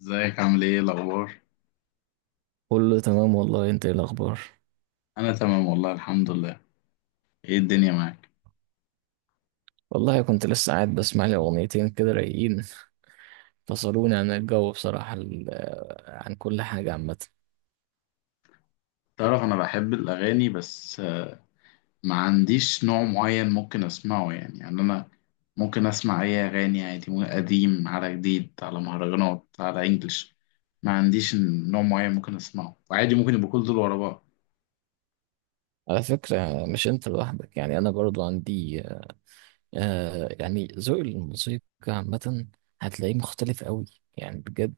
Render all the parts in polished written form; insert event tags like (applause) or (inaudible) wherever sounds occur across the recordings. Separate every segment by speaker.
Speaker 1: ازيك؟ عامل ايه؟ إيه الاخبار؟
Speaker 2: كله تمام والله، انت ايه الاخبار؟
Speaker 1: انا تمام والله، الحمد لله. ايه الدنيا معاك؟
Speaker 2: والله كنت لسه قاعد بسمع لي اغنيتين كده رايقين، فصلوني عن الجو بصراحة. عن كل حاجة عامة.
Speaker 1: تعرف انا بحب الاغاني، بس ما عنديش نوع معين ممكن اسمعه، يعني انا ممكن اسمع اي اغاني عادي، ممكن قديم على جديد على مهرجانات على انجلش. ما عنديش نوع معين ممكن اسمعه، وعادي ممكن يبقوا كل دول ورا بعض.
Speaker 2: على فكرة مش انت لوحدك، يعني انا برضو عندي يعني ذوق الموسيقى عامة هتلاقيه مختلف قوي، يعني بجد.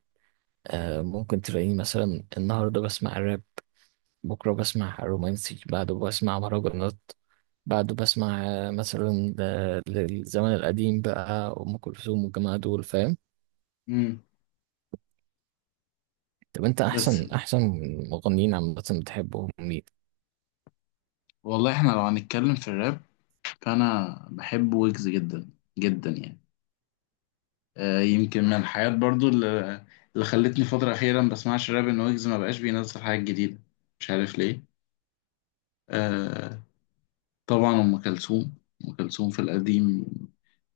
Speaker 2: ممكن تلاقيني مثلا النهاردة بسمع راب، بكرة بسمع رومانسي، بعده بسمع مهرجانات، بعده بسمع مثلا، للزمن القديم بقى أم كلثوم والجماعة دول، فاهم؟
Speaker 1: امم
Speaker 2: طب انت
Speaker 1: بس
Speaker 2: احسن مغنيين عامة بتحبهم مين؟
Speaker 1: والله احنا لو هنتكلم في الراب، فانا بحب ويجز جدا جدا يعني. يمكن من الحاجات برضو اللي خلتني فترة أخيرة ما بسمعش راب، إن ويجز ما بقاش بينزل حاجات جديدة، مش عارف ليه. آه طبعا أم كلثوم. أم كلثوم في القديم،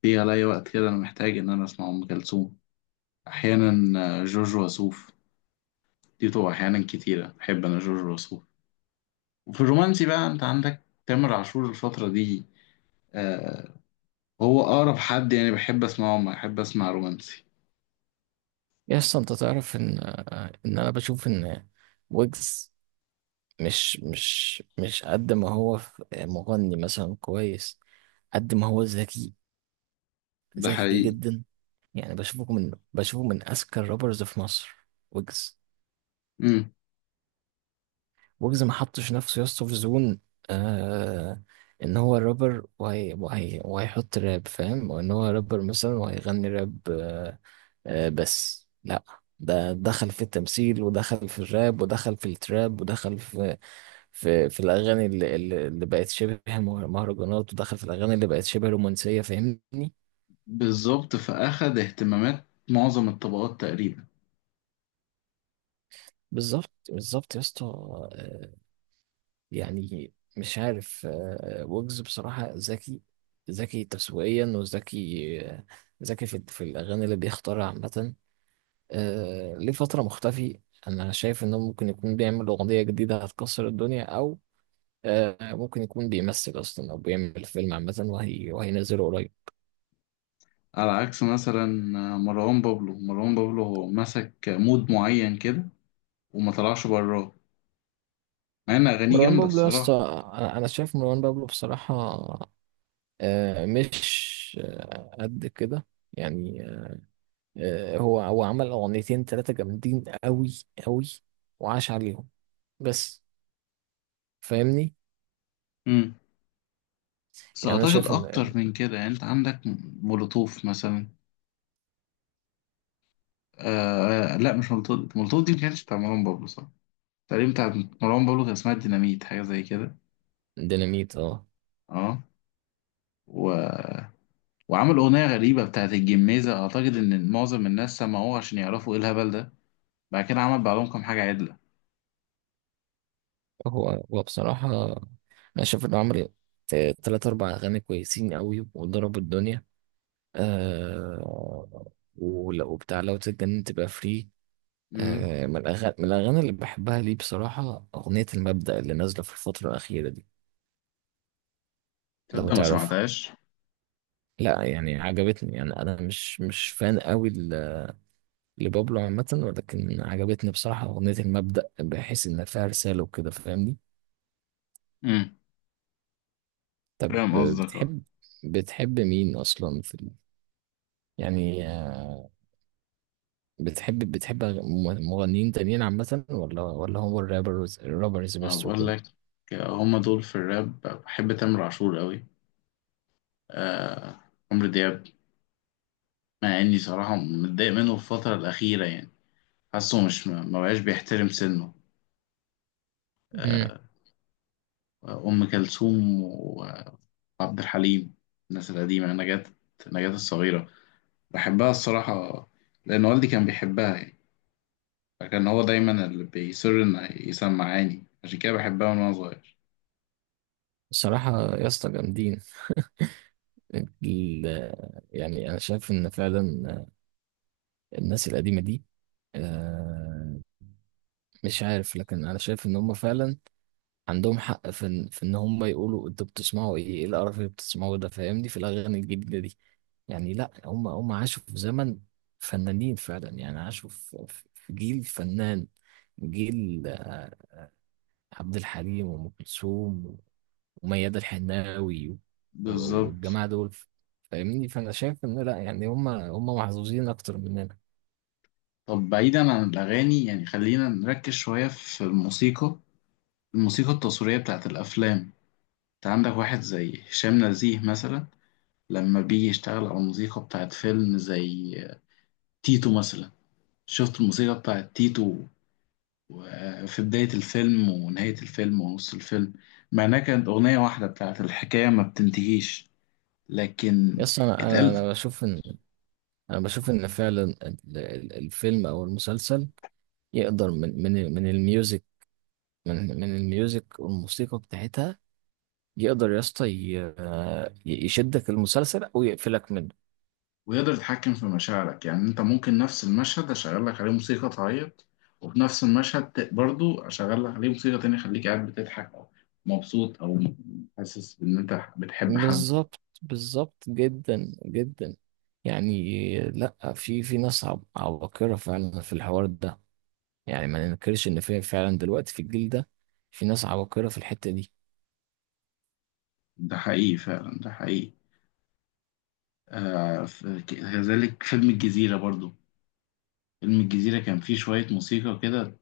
Speaker 1: في عليا وقت كده أنا محتاج إن أنا أسمع أم كلثوم أحيانا. جورج وسوف دي طبعا أحيانا كتيرة بحب أنا جورج وسوف. وفي الرومانسي بقى أنت عندك تامر عاشور الفترة دي. آه هو أقرب حد يعني بحب أسمعه، ما بحب أسمع رومانسي.
Speaker 2: يا اسطى انت تعرف ان، ان انا بشوف ان ويجز مش قد ما هو مغني مثلا كويس، قد ما هو ذكي.
Speaker 1: ده
Speaker 2: ذكي
Speaker 1: حقيقي.
Speaker 2: جدا، يعني بشوفه من اذكى الرابرز في مصر. ويجز، ويجز ما حطش نفسه يا اسطى في زون، آه ان هو رابر وهي وهيحط راب، فاهم؟ وان هو رابر مثلا وهيغني راب، بس لا. ده دخل في التمثيل، ودخل في الراب، ودخل في التراب، ودخل في الاغاني اللي بقت شبه مهرجانات، ودخل في الاغاني اللي بقت شبه رومانسيه، فاهمني؟
Speaker 1: بالظبط، فأخد اهتمامات معظم الطبقات تقريبا.
Speaker 2: بالظبط، بالظبط يا اسطى. يعني مش عارف، ويجز بصراحه ذكي. ذكي تسويقيا، وذكي، ذكي في الاغاني اللي بيختارها عامه. ليه فتره مختفي، انا شايف انه ممكن يكون بيعمل اغنيه جديده هتكسر الدنيا، او ممكن يكون بيمثل اصلا، او بيعمل فيلم عامه وهينزله قريب.
Speaker 1: على عكس مثلا مروان بابلو، مروان بابلو هو مسك مود معين كده وما طلعش براه، مع ان اغانيه
Speaker 2: مروان
Speaker 1: جامده
Speaker 2: بابلو يا اسطى،
Speaker 1: الصراحه.
Speaker 2: أنا شايف مروان بابلو بصراحه، مش، قد كده يعني. هو عمل اغنيتين ثلاثه جامدين قوي، قوي، وعاش عليهم بس، فاهمني؟
Speaker 1: امم بس
Speaker 2: يعني انا
Speaker 1: اعتقد
Speaker 2: شايف ان
Speaker 1: اكتر من كده يعني، انت عندك مولوتوف مثلا. لا، مش مولوتوف، مولوتوف دي ما كانتش بتاع مروان بابلو صح، تقريبا بتاع. مروان بابلو كان اسمها ديناميت، حاجه زي كده.
Speaker 2: ديناميت، اه.
Speaker 1: اه. و... وعمل اغنيه غريبه بتاعت الجميزه، اعتقد ان معظم الناس سمعوها عشان يعرفوا ايه الهبل ده. بعد كده عمل بعضهم كام حاجة عدلة.
Speaker 2: هو بصراحه انا شايف انه عمل ثلاثة اربع اغاني كويسين قوي وضربوا الدنيا، آه ولو بتاع لو تتجنن تبقى فري.
Speaker 1: امم
Speaker 2: من الأغاني، من الأغاني اللي بحبها ليه بصراحة، أغنية المبدأ اللي نازلة في الفترة الأخيرة دي،
Speaker 1: تبدأ
Speaker 2: لو
Speaker 1: ما مم.
Speaker 2: تعرفها.
Speaker 1: سمعتهاش.
Speaker 2: لا يعني عجبتني، يعني أنا مش فان قوي لبابلو عامة، ولكن عجبتني بصراحة أغنية المبدأ، بحيث إن فيها رسالة وكده، فاهمني؟
Speaker 1: امم.
Speaker 2: طب
Speaker 1: فاهم قصدك، اه.
Speaker 2: بتحب، بتحب مين أصلا في يعني بتحب مغنيين تانيين عامة، ولا هو الرابرز، الرابرز
Speaker 1: ما
Speaker 2: بس
Speaker 1: بقول
Speaker 2: وكده؟
Speaker 1: لك، هما دول. في الراب بحب تامر عاشور قوي. آه عمرو دياب، مع اني صراحة متضايق منه في الفترة الأخيرة يعني، حاسه مش، ما بقاش بيحترم سنه.
Speaker 2: امم،
Speaker 1: آه أم كلثوم وعبد الحليم، الناس القديمة. نجاة، نجاة الصغيرة، بحبها الصراحة لأن والدي كان بيحبها يعني، فكان هو دايما اللي بيصر إنه يسمعاني، عشان كده بحبها من وأنا صغير.
Speaker 2: الصراحة يا اسطى جامدين ال- يعني أنا شايف إن فعلا الناس القديمة دي، آه، مش عارف، لكن أنا شايف إن هم فعلا عندهم حق في إن هم يقولوا: أنتوا بتسمعوا إيه؟ إيه القرف اللي بتسمعوه ده؟ فاهمني، في الأغاني الجديدة دي. يعني لأ، هم عاشوا في زمن فنانين فعلا، يعني عاشوا في جيل فنان، جيل عبد الحليم وأم كلثوم وميادة الحناوي
Speaker 1: بالظبط.
Speaker 2: والجماعة دول، فاهمني؟ فأنا شايف إن لأ، يعني هم محظوظين أكتر مننا.
Speaker 1: طب بعيدا عن الأغاني، يعني خلينا نركز شوية في الموسيقى، الموسيقى التصويرية بتاعت الأفلام. انت عندك واحد زي هشام نزيه مثلا، لما بيجي يشتغل على الموسيقى بتاعت فيلم زي تيتو مثلا. شفت الموسيقى بتاعت تيتو في بداية الفيلم ونهاية الفيلم ونص الفيلم، مع إنها كانت أغنية واحدة بتاعت الحكاية ما بتنتهيش، لكن
Speaker 2: يس، أنا أنا
Speaker 1: اتقال.
Speaker 2: أنا بشوف إن، أنا بشوف إن فعلا الفيلم أو المسلسل يقدر من الميوزك، من الميوزك والموسيقى بتاعتها، يقدر يا اسطى يشدك المسلسل أو يقفلك منه.
Speaker 1: ويقدر يتحكم في مشاعرك، يعني انت ممكن نفس المشهد اشغل لك عليه موسيقى تعيط، وفي نفس المشهد برضو اشغل لك عليه موسيقى تانية خليك قاعد بتضحك، او مبسوط، او حاسس ان انت بتحب حد.
Speaker 2: بالظبط، بالظبط جدا جدا. يعني لأ، في في ناس عباقرة فعلا في الحوار ده، يعني ما ننكرش ان في فعلا دلوقتي في الجيل ده في ناس عباقرة في الحتة دي.
Speaker 1: ده حقيقي فعلا، ده حقيقي. آه، كذلك فيلم الجزيرة برضو، فيلم الجزيرة كان فيه شوية موسيقى كده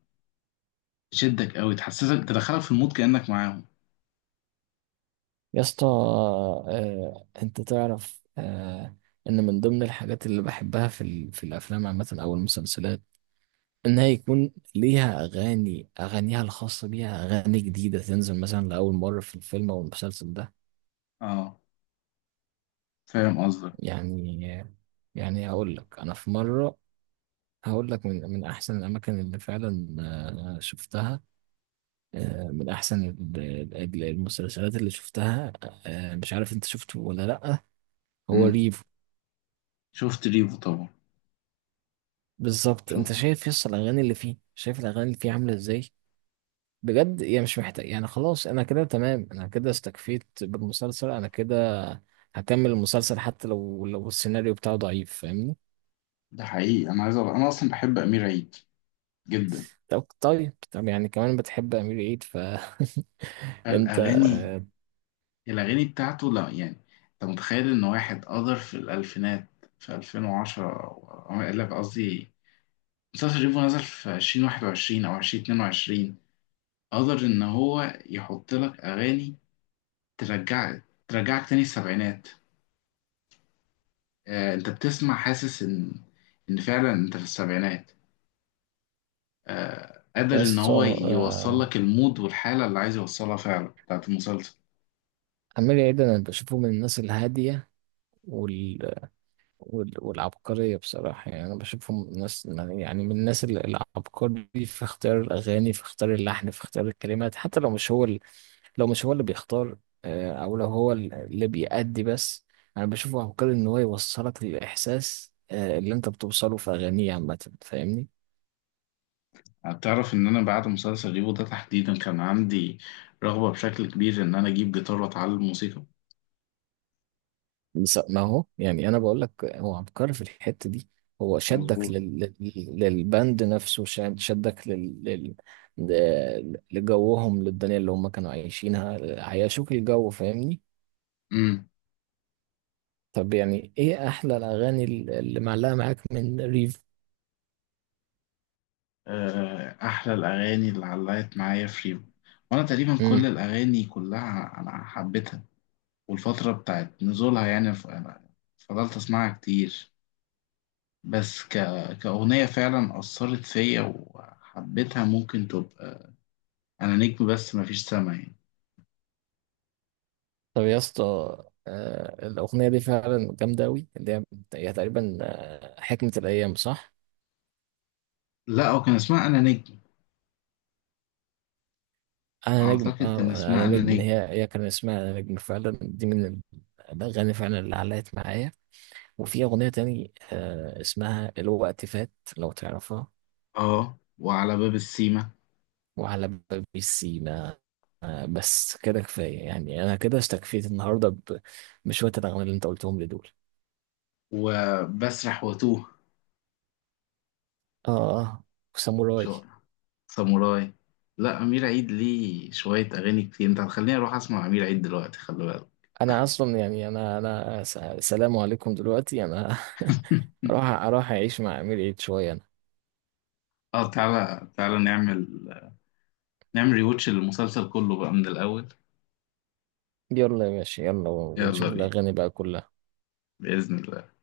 Speaker 1: تشدك قوي، تحسسك، تدخلك في المود كأنك معاهم.
Speaker 2: يا اسطى، انت تعرف، ان من ضمن الحاجات اللي بحبها في في الافلام عامة او المسلسلات انها يكون ليها اغاني، اغانيها الخاصة بيها، اغاني جديدة تنزل مثلا لاول مرة في الفيلم او المسلسل ده.
Speaker 1: اه، فاهم قصدك.
Speaker 2: يعني يعني هقول لك، انا في مرة هقول لك، من احسن الاماكن اللي فعلا شفتها، من احسن المسلسلات اللي شفتها، مش عارف انت شفته ولا لا، هو
Speaker 1: مم.
Speaker 2: ريفو.
Speaker 1: شفت ريفو طبعا.
Speaker 2: بالظبط، انت
Speaker 1: شفت.
Speaker 2: شايف، يس، الاغاني اللي فيه، شايف الاغاني اللي فيه عامله ازاي؟ بجد، يعني مش محتاج، يعني خلاص، انا كده تمام، انا كده استكفيت بالمسلسل، انا كده هكمل المسلسل حتى لو، لو السيناريو بتاعه ضعيف، فاهمني؟
Speaker 1: ده حقيقي انا عايز انا اصلا بحب امير عيد جدا.
Speaker 2: طب يعني كمان بتحب امير عيد، ف (laughs) انت،
Speaker 1: الأغاني، الأغاني بتاعته لا يعني. أنت متخيل إن واحد قدر في الألفينات، في 2010، أو لا قصدي مسلسل ريفو نزل في 2021 أو 2022، قدر إن هو يحط لك أغاني ترجعك، ترجعك تاني السبعينات. آه، أنت بتسمع حاسس إن، إن فعلا أنت في السبعينات. آه، قادر
Speaker 2: يا
Speaker 1: إن
Speaker 2: اسطى،
Speaker 1: هو يوصل
Speaker 2: آه،
Speaker 1: لك المود والحالة اللي عايز يوصلها فعلا بتاعت المسلسل.
Speaker 2: امير عيد انا بشوفه من الناس الهاديه والعبقرية بصراحة، يعني أنا بشوفهم ناس، يعني من الناس العبقري في اختيار الأغاني، في اختيار اللحن، في اختيار الكلمات، حتى لو مش هو لو مش هو اللي بيختار، أو لو هو اللي بيأدي بس. أنا بشوفه عبقري إن هو يوصلك للإحساس اللي أنت بتوصله في أغانيه عامة، فاهمني؟
Speaker 1: تعرف ان انا بعد مسلسل ريفو ده تحديدا كان عندي رغبة بشكل كبير ان انا اجيب جيتار واتعلم موسيقى.
Speaker 2: بس ما هو يعني انا بقول لك هو عبقري في الحته دي، هو شدك
Speaker 1: مظبوط.
Speaker 2: للبند نفسه، شدك لجوهم، للدنيا اللي هم كانوا عايشينها، عيشوك الجو، فاهمني؟
Speaker 1: امم
Speaker 2: طب يعني ايه احلى الاغاني اللي معلقه معاك من ريف؟
Speaker 1: آه، احلى الاغاني اللي علقت معايا في ريفو، وانا تقريبا كل
Speaker 2: امم،
Speaker 1: الاغاني كلها انا حبيتها. والفترة بتاعت نزولها يعني، أنا فضلت اسمعها كتير. بس ك... كأغنية فعلا أثرت فيا وحبيتها، ممكن تبقى أنا نجم، بس مفيش سما يعني.
Speaker 2: طب يا اسطى، الاغنيه دي فعلا جامده قوي، اللي هي، هي تقريبا، حكمه الايام، صح؟
Speaker 1: لا، هو كان اسمها أنا نجم.
Speaker 2: انا نجم،
Speaker 1: أعتقد كان
Speaker 2: اه، انا
Speaker 1: اسمها أنا
Speaker 2: نجم،
Speaker 1: نجم.
Speaker 2: هي كان اسمها انا نجم فعلا، دي من الاغاني فعلا اللي علقت معايا. وفي اغنيه تاني اسمها الوقت فات، لو تعرفها،
Speaker 1: اه، وعلى باب السيما،
Speaker 2: وعلى باب السيما. بس كده كفايه، يعني انا كده استكفيت النهارده بشويه الاغاني اللي انت قلتهم لي دول.
Speaker 1: وبسرح واتوه،
Speaker 2: اه اه، وساموراي.
Speaker 1: شقرة، ساموراي. لا، أمير عيد ليه شوية أغاني كتير، أنت هتخليني أروح أسمع أمير عيد دلوقتي، خلي بالك.
Speaker 2: انا اصلا يعني، انا سلام عليكم دلوقتي، انا
Speaker 1: (laughs)
Speaker 2: (laughs) اروح اعيش مع امير عيد شويه انا.
Speaker 1: اه، تعالى تعالى نعمل، نعمل ريوتش للمسلسل كله بقى من الأول.
Speaker 2: يلا يا باشا، يلا، ونشوف
Speaker 1: يلا بينا،
Speaker 2: الاغاني بقى كلها.
Speaker 1: بإذن الله.